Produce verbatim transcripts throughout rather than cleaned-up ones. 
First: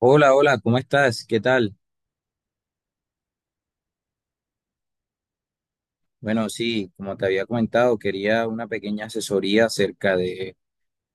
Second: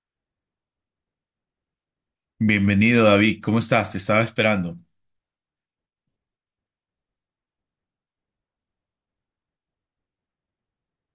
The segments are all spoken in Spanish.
Hola, hola, ¿cómo estás? ¿Qué tal? Bienvenido, David. ¿Cómo estás? Te estaba esperando. Bueno, sí, como te había comentado, quería una pequeña asesoría acerca de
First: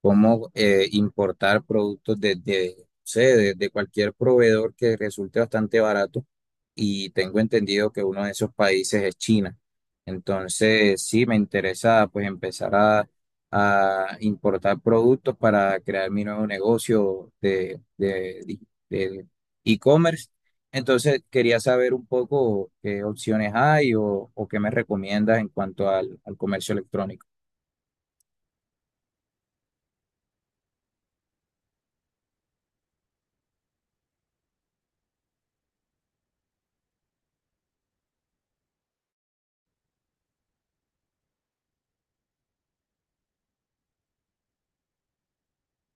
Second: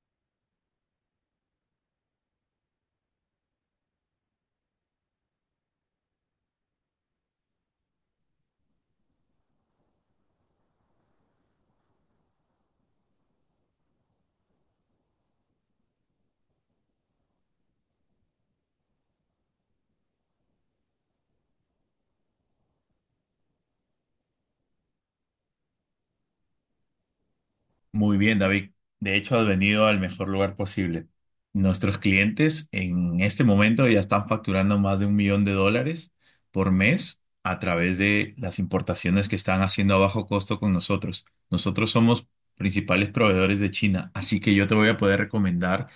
cómo eh, importar productos de, de, no sé, de, de cualquier proveedor que resulte bastante barato. Y tengo entendido que uno de esos países es China. Entonces, sí, me interesa pues empezar a, a importar productos para crear mi nuevo negocio de, de, de e-commerce. Entonces, quería saber un poco qué opciones hay o, o qué me recomiendas en cuanto al al comercio electrónico. Muy bien, David. De hecho, has venido al mejor lugar posible. Nuestros clientes en este momento ya están facturando más de un millón de dólares por mes a través de las importaciones que están haciendo a bajo costo con nosotros. Nosotros somos principales proveedores de China, así que yo te voy a poder recomendar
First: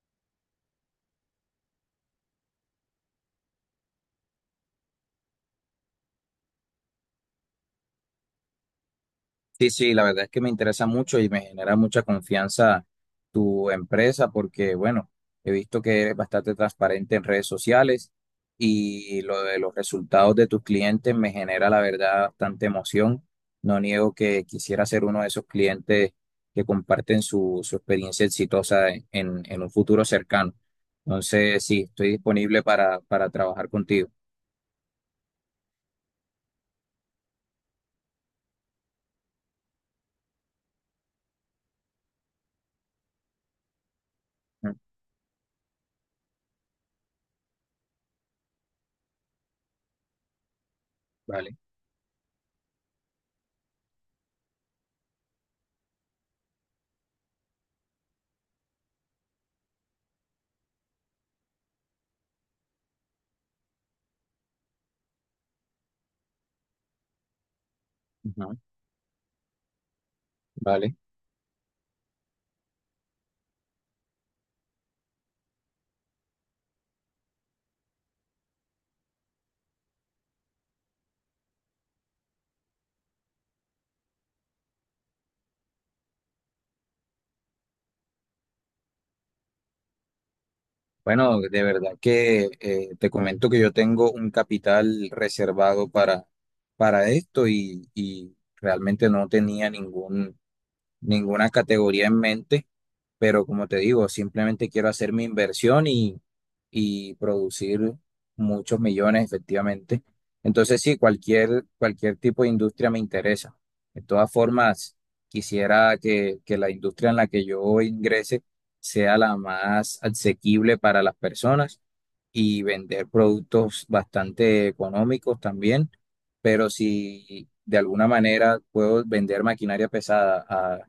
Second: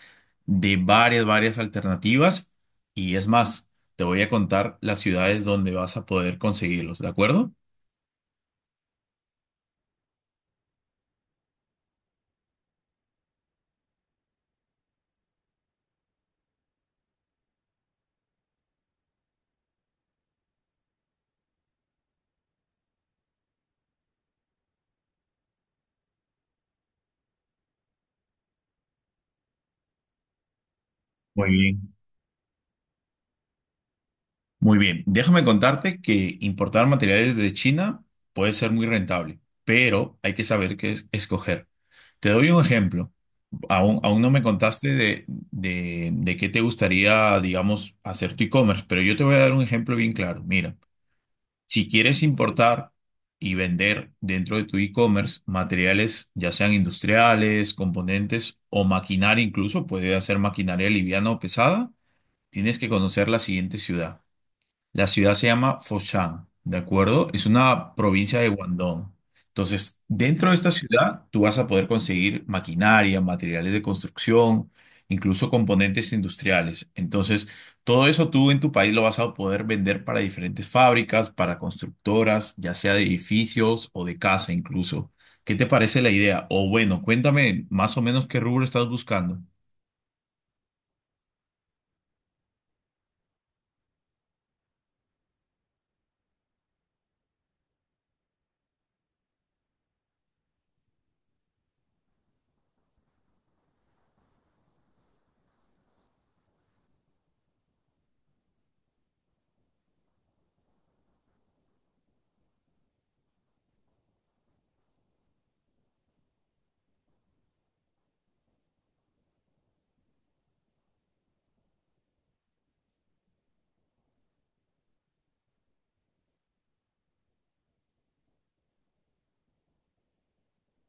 de varias, varias alternativas y es más, te voy a contar las ciudades donde vas a poder conseguirlos, ¿de acuerdo? Sí, sí, la verdad es que me interesa mucho y me genera mucha confianza tu empresa porque, bueno, he visto que eres bastante transparente en redes sociales y lo de los resultados de tus clientes me genera, la verdad, bastante emoción. No niego que quisiera ser uno de esos clientes que comparten su, su experiencia exitosa en, en un futuro cercano. Muy Entonces, sí, bien. estoy disponible para, para trabajar contigo. Muy bien, déjame contarte que importar materiales de China puede ser muy rentable, pero hay que saber qué es- escoger. Te doy un ejemplo. Aún, aún no me Mm. contaste de, de, de qué te gustaría, digamos, hacer tu e-commerce, pero yo te voy a dar un ejemplo bien claro. Mira, Vale. si quieres importar y vender dentro de tu e-commerce materiales, ya sean industriales, componentes o maquinaria incluso, puede ser maquinaria liviana o pesada, tienes que conocer la siguiente ciudad. La ciudad se llama Foshan, ¿de acuerdo? Es una provincia de Ujú, Guangdong. Entonces, dentro de esta vale. ciudad, tú vas a poder conseguir maquinaria, materiales de construcción, incluso componentes industriales. Entonces, todo eso tú en tu país lo vas a poder vender para diferentes fábricas, para constructoras, ya sea de edificios o de casa incluso. ¿Qué te parece la idea? O bueno, cuéntame más o menos qué rubro estás buscando. Bueno, de verdad que eh, te comento que yo tengo un capital reservado para, para esto y, y realmente no tenía ningún, ninguna categoría en mente, pero como te digo, simplemente quiero hacer mi inversión y, y producir muchos millones efectivamente. Entonces sí, cualquier, cualquier tipo de industria me interesa. De todas formas, quisiera que, que la industria en la que yo ingrese sea la más asequible para las personas y vender productos bastante económicos también, pero si de alguna manera puedo vender maquinaria pesada a,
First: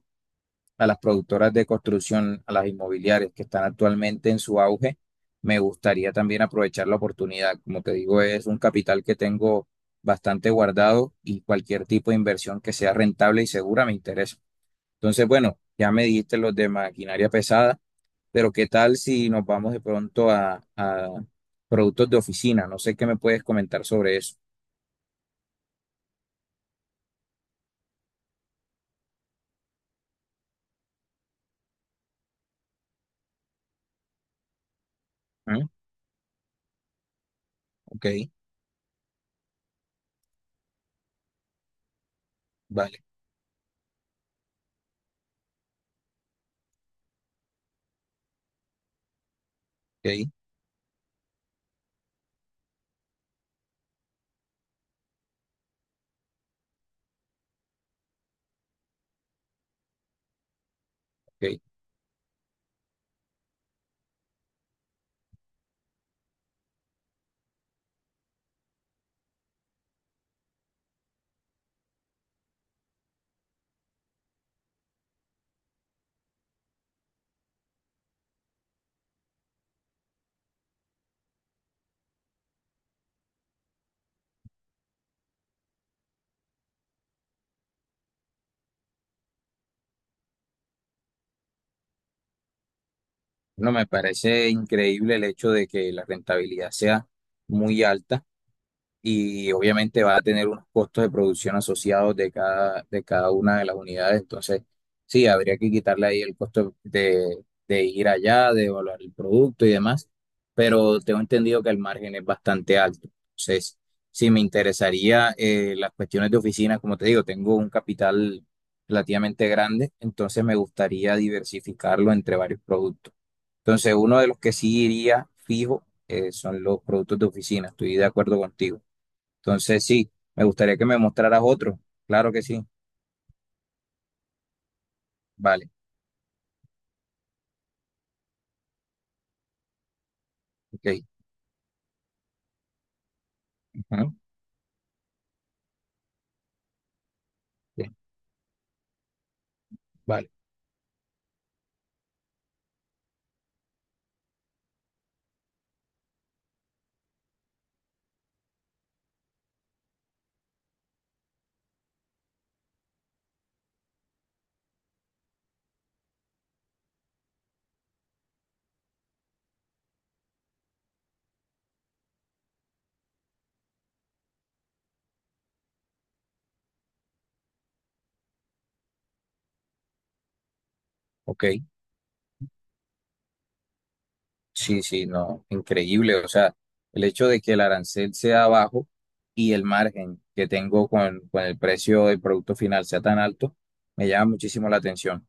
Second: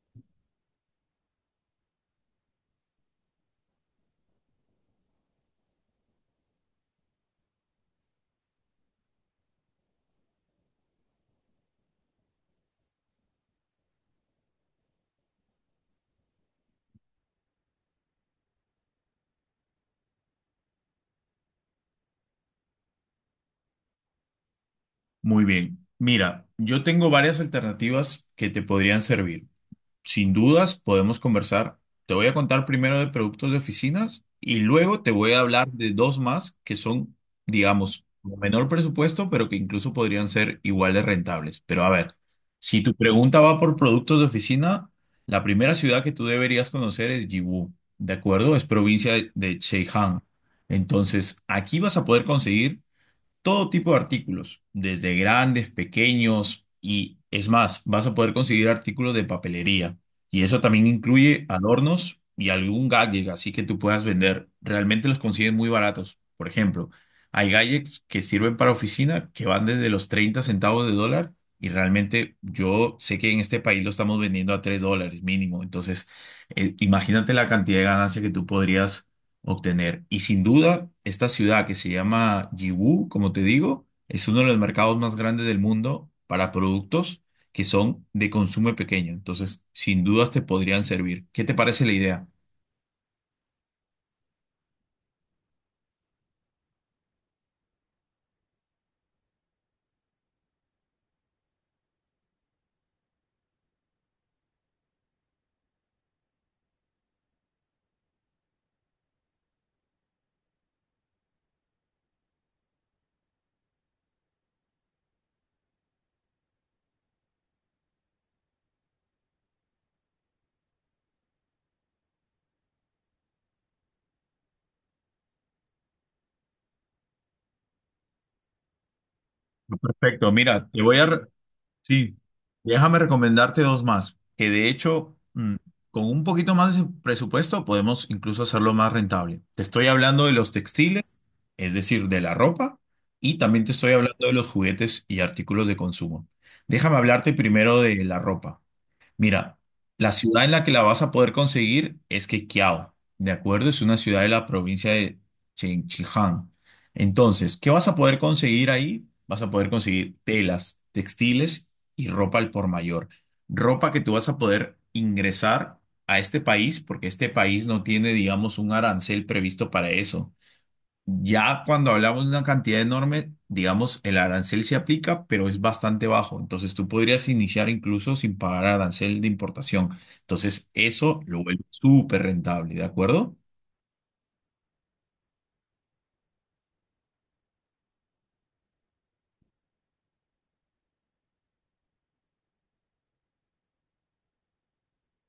a las productoras de construcción, a las inmobiliarias que están actualmente en su auge, me gustaría también aprovechar la oportunidad. Como te digo, es un capital que tengo bastante guardado y cualquier tipo de inversión que sea rentable y segura me interesa. Entonces, bueno, ya me dijiste los de maquinaria pesada. Pero ¿qué tal si nos vamos de pronto a, a productos de oficina? No sé qué me puedes comentar sobre eso. Muy bien. Mira, yo tengo varias alternativas que te podrían servir. Sin dudas, podemos conversar. Te voy a contar primero de productos de oficinas y luego te voy a ¿Mm? hablar de dos más que son, digamos, Ok, con menor presupuesto, pero que incluso podrían ser igual de rentables. Pero a ver, si tu vale, pregunta va por productos de oficina, la primera ciudad que tú deberías conocer es Yiwu, ¿de acuerdo? Es provincia de Zhejiang. ok, Entonces, aquí vas a poder conseguir todo tipo de artículos, desde grandes, pequeños y es más, vas a poder conseguir artículos de papelería. Y eso también incluye ok. adornos y algún gadget, así que tú puedas vender. Realmente los consiguen muy baratos. Por ejemplo, hay gadgets que sirven para oficina que van desde los treinta centavos de dólar y realmente yo sé que en este país lo estamos vendiendo a tres dólares mínimo. Entonces, eh, imagínate la cantidad de ganancia que tú podrías obtener. Y sin duda, esta ciudad que se llama Yiwu, como te digo, es uno de los mercados más grandes del mundo para productos que son de consumo pequeño. Entonces, sin dudas te podrían servir. ¿Qué te parece la idea? No, me parece increíble el hecho de que la rentabilidad sea muy alta. Y obviamente va a tener unos costos de producción asociados de cada, de cada una de las unidades. Entonces, sí, habría que quitarle ahí el costo de, de ir allá, de evaluar el producto y demás, pero tengo entendido que el margen es bastante alto. Entonces, sí, me interesaría eh, las cuestiones de oficina, como te digo, tengo un capital relativamente grande, entonces me gustaría diversificarlo entre varios productos. Entonces, uno de los que sí iría fijo eh, son los productos de oficina, estoy de acuerdo contigo. Entonces, sí, Perfecto, me mira, gustaría te que me voy a... re- mostraras otro. Sí, Claro que sí. déjame recomendarte dos más, que de hecho, mm, Vale, con un poquito más de presupuesto podemos incluso hacerlo más rentable. Te estoy hablando de los ok. textiles, es decir, de la ropa, y también te estoy Ujú, hablando de los juguetes y artículos de consumo. Déjame hablarte primero bien, de la ropa. Mira, la vale, ciudad en la que la vas a poder conseguir es Quequiao, ¿de acuerdo? Es una ciudad de la provincia de Chengchijang. Entonces, ¿qué vas a poder conseguir ahí? Vas a poder conseguir telas, textiles y ropa al por mayor. Ropa que tú vas a poder ingresar a este país porque este país no tiene, digamos, un arancel previsto para eso. Ya cuando hablamos de una cantidad enorme, digamos, el arancel se aplica, pero es bastante bajo. Entonces tú podrías iniciar incluso sin pagar arancel de importación. Entonces eso lo ok. vuelve súper rentable, ¿de acuerdo? Sí, sí, no, increíble. O sea, el hecho de que el arancel sea bajo y el margen que tengo con, con el precio del producto final sea tan alto, me llama muchísimo la atención.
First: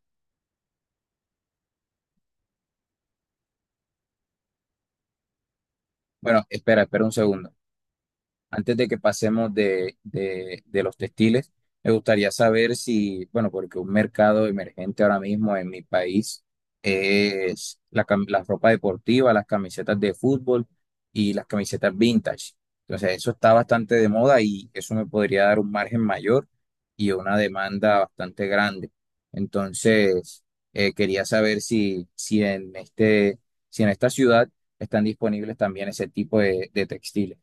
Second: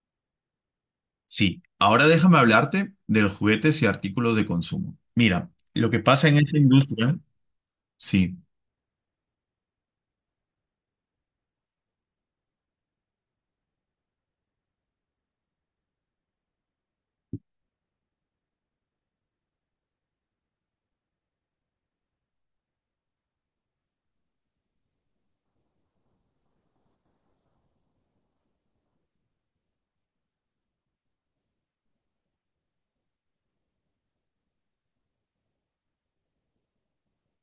Sí. Ahora déjame hablarte de los juguetes y artículos de consumo. Mira, lo que pasa en Bueno, esta espera, espera un industria, segundo. sí. Antes de que pasemos de, de- de los textiles, me gustaría saber si, bueno, porque un mercado emergente ahora mismo en mi país es la, cam- la ropa deportiva, las camisetas de fútbol y las camisetas vintage. Entonces, eso está bastante de moda y eso me podría dar un margen mayor y una demanda bastante grande. Entonces, eh, quería saber si, si en este, si en esta ciudad están disponibles también ese tipo de, de textiles.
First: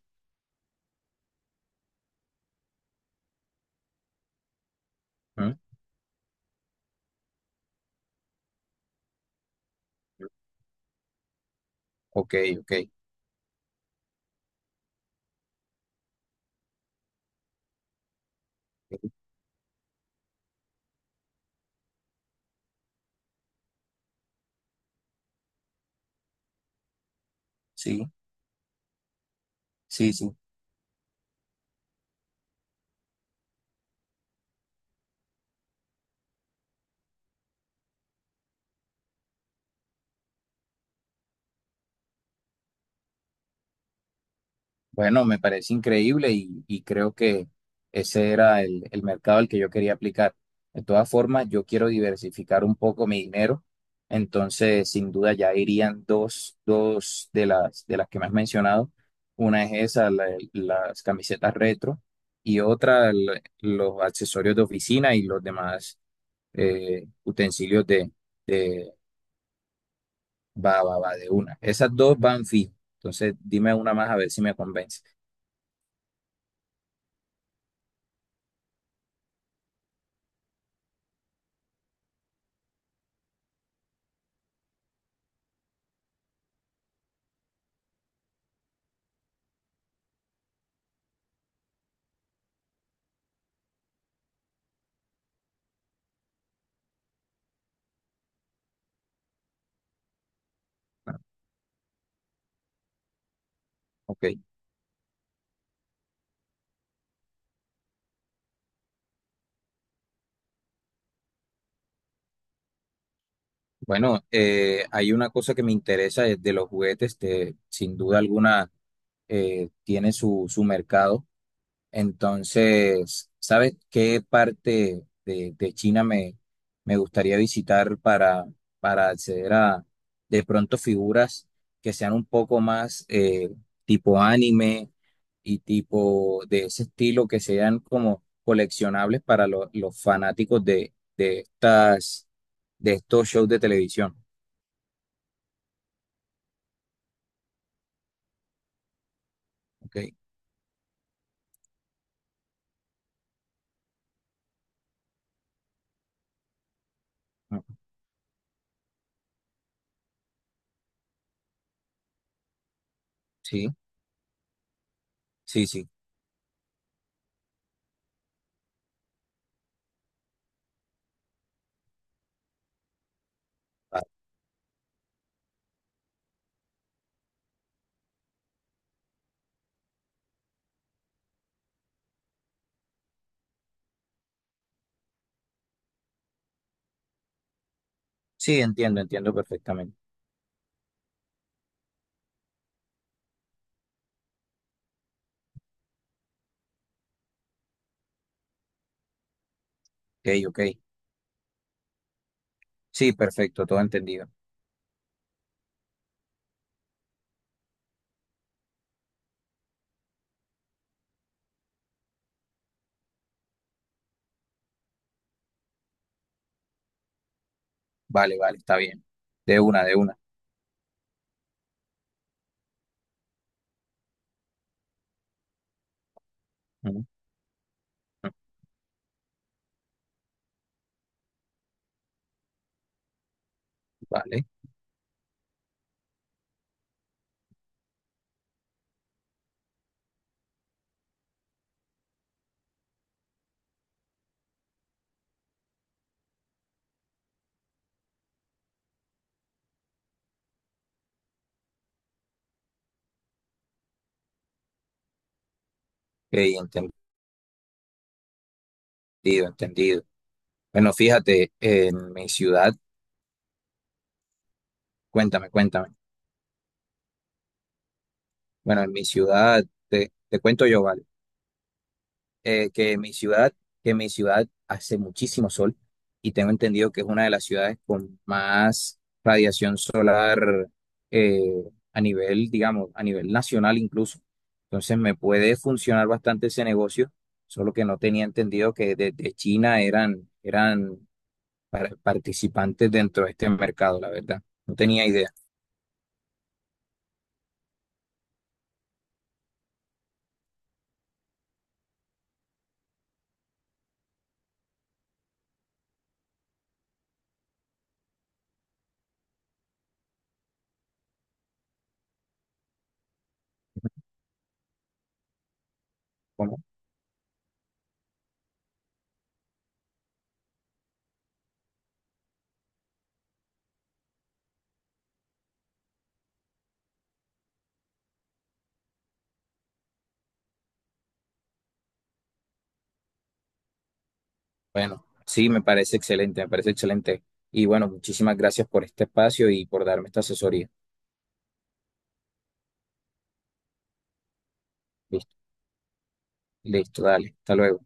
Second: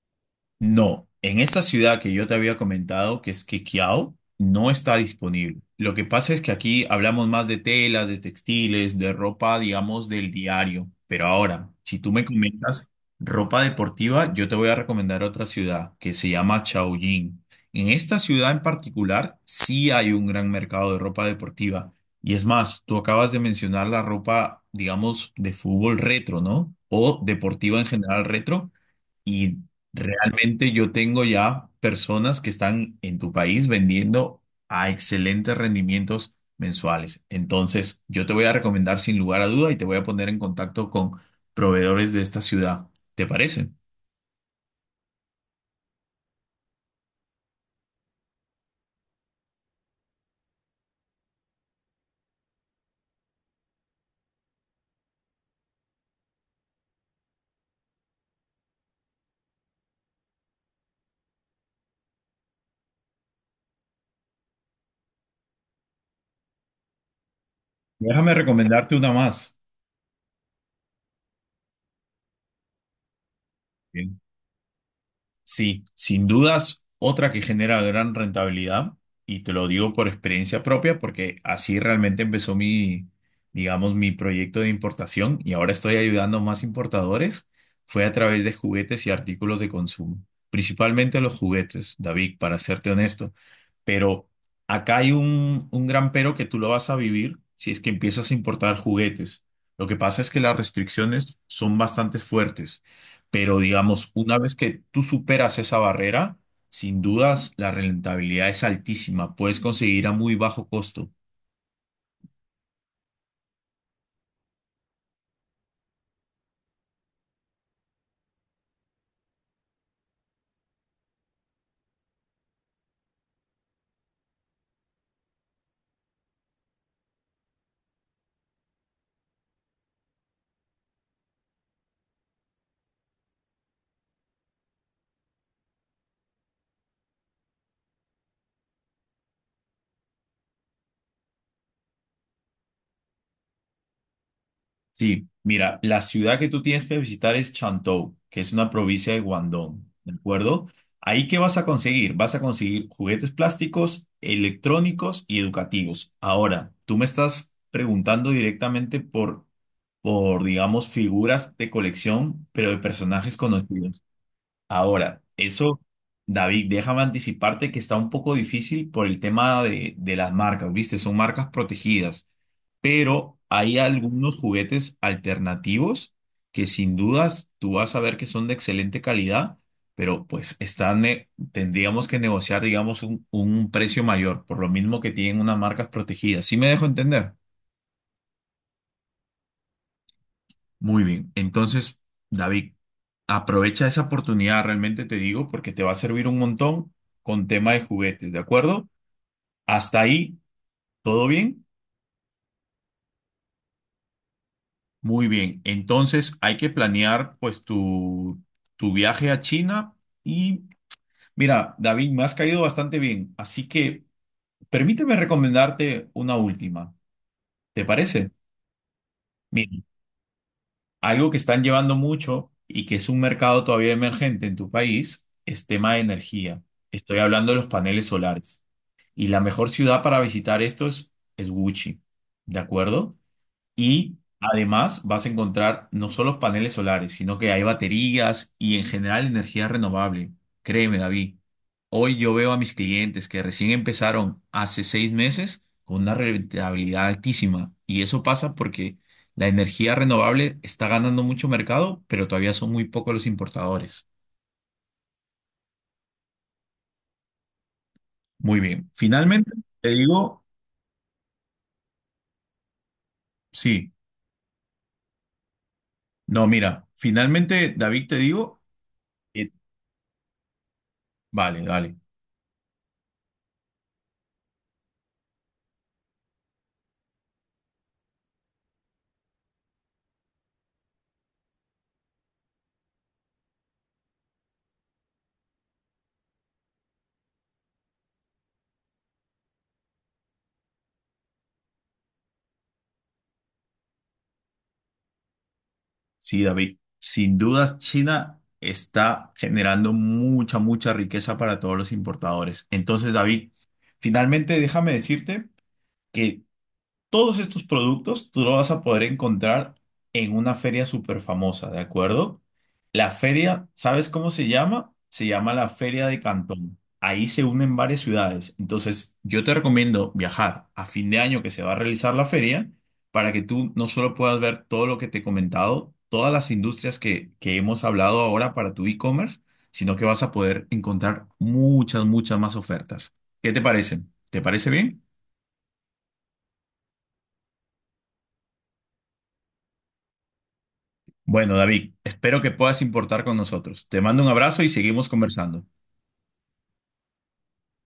No, en esta ciudad que yo te había comentado, que es Quiqueo, no está disponible. Lo que pasa es que aquí hablamos más de telas, de textiles, de ropa, digamos, del diario. Pero ahora, si tú me Ok, ok. comentas ropa deportiva, yo te voy a recomendar otra ciudad que se llama Chaoyín. En esta ciudad en Ok. particular, sí hay un gran mercado de ropa deportiva. Y es más, tú acabas de mencionar la ropa, digamos, de fútbol retro, ¿no? O deportiva en Sí, general retro. Y sí, sí. realmente yo tengo ya personas que están en tu país vendiendo a excelentes rendimientos mensuales. Entonces, yo te voy a recomendar sin lugar a duda y te voy a poner en contacto con proveedores de esta ciudad. ¿Te parece? Bueno, me parece increíble y, y creo que ese era el, el mercado al que yo quería aplicar. De todas formas, yo quiero diversificar un poco mi dinero, entonces sin duda ya irían dos, dos de las, de las que me has mencionado. Una es esa, la- las camisetas retro, y otra el- los accesorios de oficina y los demás eh, utensilios de, Déjame recomendarte una más. Va, va, va, de una. Esas dos van fijo. Entonces, dime una más a ver si me convence. Sí, sin dudas, otra que genera gran rentabilidad, y te lo digo por experiencia propia, porque así realmente empezó mi, digamos, mi proyecto de importación y ahora estoy ayudando a más importadores, fue a través de juguetes y artículos de consumo, principalmente los juguetes, David, para serte honesto. Pero acá hay un, un gran pero que tú lo vas a vivir si es que empiezas a importar juguetes. Lo que pasa es que las Ah, restricciones son bastante fuertes. Pero digamos, Ok. una vez que tú superas esa barrera, sin dudas la rentabilidad es altísima. Puedes conseguir a muy bajo costo. Bueno, eh, hay una cosa que me interesa es de los juguetes. Este, sin duda alguna, eh, tiene su, su mercado. Entonces, ¿sabes qué parte de, de China me, me gustaría visitar para, para acceder a de pronto figuras que sean un poco más eh, tipo anime y tipo de ese estilo que sean como coleccionables para lo- los fanáticos de, de estas de estos shows de televisión? Sí, mira, la ciudad que tú tienes que visitar es Chantou, que es una provincia de Guangdong, ¿Ok? ¿de acuerdo? ¿Ahí qué vas a conseguir? Vas a conseguir juguetes plásticos, electrónicos y educativos. Ahora, tú me estás Ujú. preguntando directamente por, por, digamos, figuras de colección, pero de personajes Sí, conocidos. Ahora, sí, eso, sí. David, déjame anticiparte que está un poco difícil por el tema de, de las marcas, ¿viste? Son marcas protegidas, pero hay Ah. algunos juguetes alternativos que sin dudas tú vas a ver que son de excelente calidad, pero pues están, eh, tendríamos que negociar, digamos, un, un precio mayor, por lo mismo que tienen unas marcas protegidas. ¿Sí me dejo entender? Sí, entiendo, entiendo perfectamente. Muy bien. Entonces, David, aprovecha esa oportunidad, realmente te digo, porque te va a servir un montón con tema de juguetes, ¿de acuerdo? Hasta ahí, Ok, ok. ¿todo bien? Sí, perfecto, todo entendido. Muy bien. Entonces, hay que planear pues tu, tu viaje a China y mira, David, me has caído bastante bien, así que permíteme recomendarte una última. ¿Te parece? Vale, vale, está bien. De Mira, una, de una. algo que están llevando mucho y que es un mercado todavía emergente en tu país es tema de energía. Ujú, Estoy hablando de los paneles ujú, solares. Y la mejor ciudad para visitar esto es, es Gucci, ¿de acuerdo? Y vale. además vas a encontrar no solo paneles solares, sino que hay baterías y en general energía renovable. Créeme, David. Hoy yo veo a mis clientes que recién empezaron hace seis meses con una rentabilidad altísima. Y eso pasa porque la energía renovable está ganando mucho mercado, pero todavía son muy pocos los importadores. Ok, Muy bien. entendido, Finalmente, te entendido. digo, Bueno, fíjate, en mi ciudad, sí. cuéntame, cuéntame. No, mira, finalmente, David, te digo, Bueno, en mi eh, ciudad, te, te cuento yo, ¿vale? vale, vale. eh, que mi ciudad, que mi ciudad hace muchísimo sol y tengo entendido que es una de las ciudades con más radiación solar eh, a nivel, digamos, a nivel nacional incluso. Entonces me puede funcionar bastante ese negocio, solo que no tenía entendido que desde China eran, eran par- participantes dentro de este mercado, la verdad. No tenía idea. Sí, David, sin dudas China está generando mucha, mucha riqueza para todos los importadores. Entonces, David, finalmente déjame decirte que todos estos productos tú los vas a poder encontrar en una feria súper famosa, ¿de acuerdo? La feria, ¿sabes cómo se llama? Se llama la Feria de Bueno, Cantón. Ahí se unen varias ciudades. Entonces, yo te recomiendo viajar a fin de año que se va a realizar la feria para que tú no solo puedas ver todo lo que te he comentado, todas las industrias que, que hemos hablado ahora para tu e-commerce, sino que vas a poder encontrar muchas, muchas más ofertas. ¿Qué te parece? ¿Te parece bien? bueno, sí, me parece excelente, me parece excelente. Y bueno, muchísimas gracias por este espacio y por darme esta asesoría. Bueno, David, espero que puedas importar con nosotros. Te mando un abrazo y seguimos conversando. Listo, dale. Hasta luego.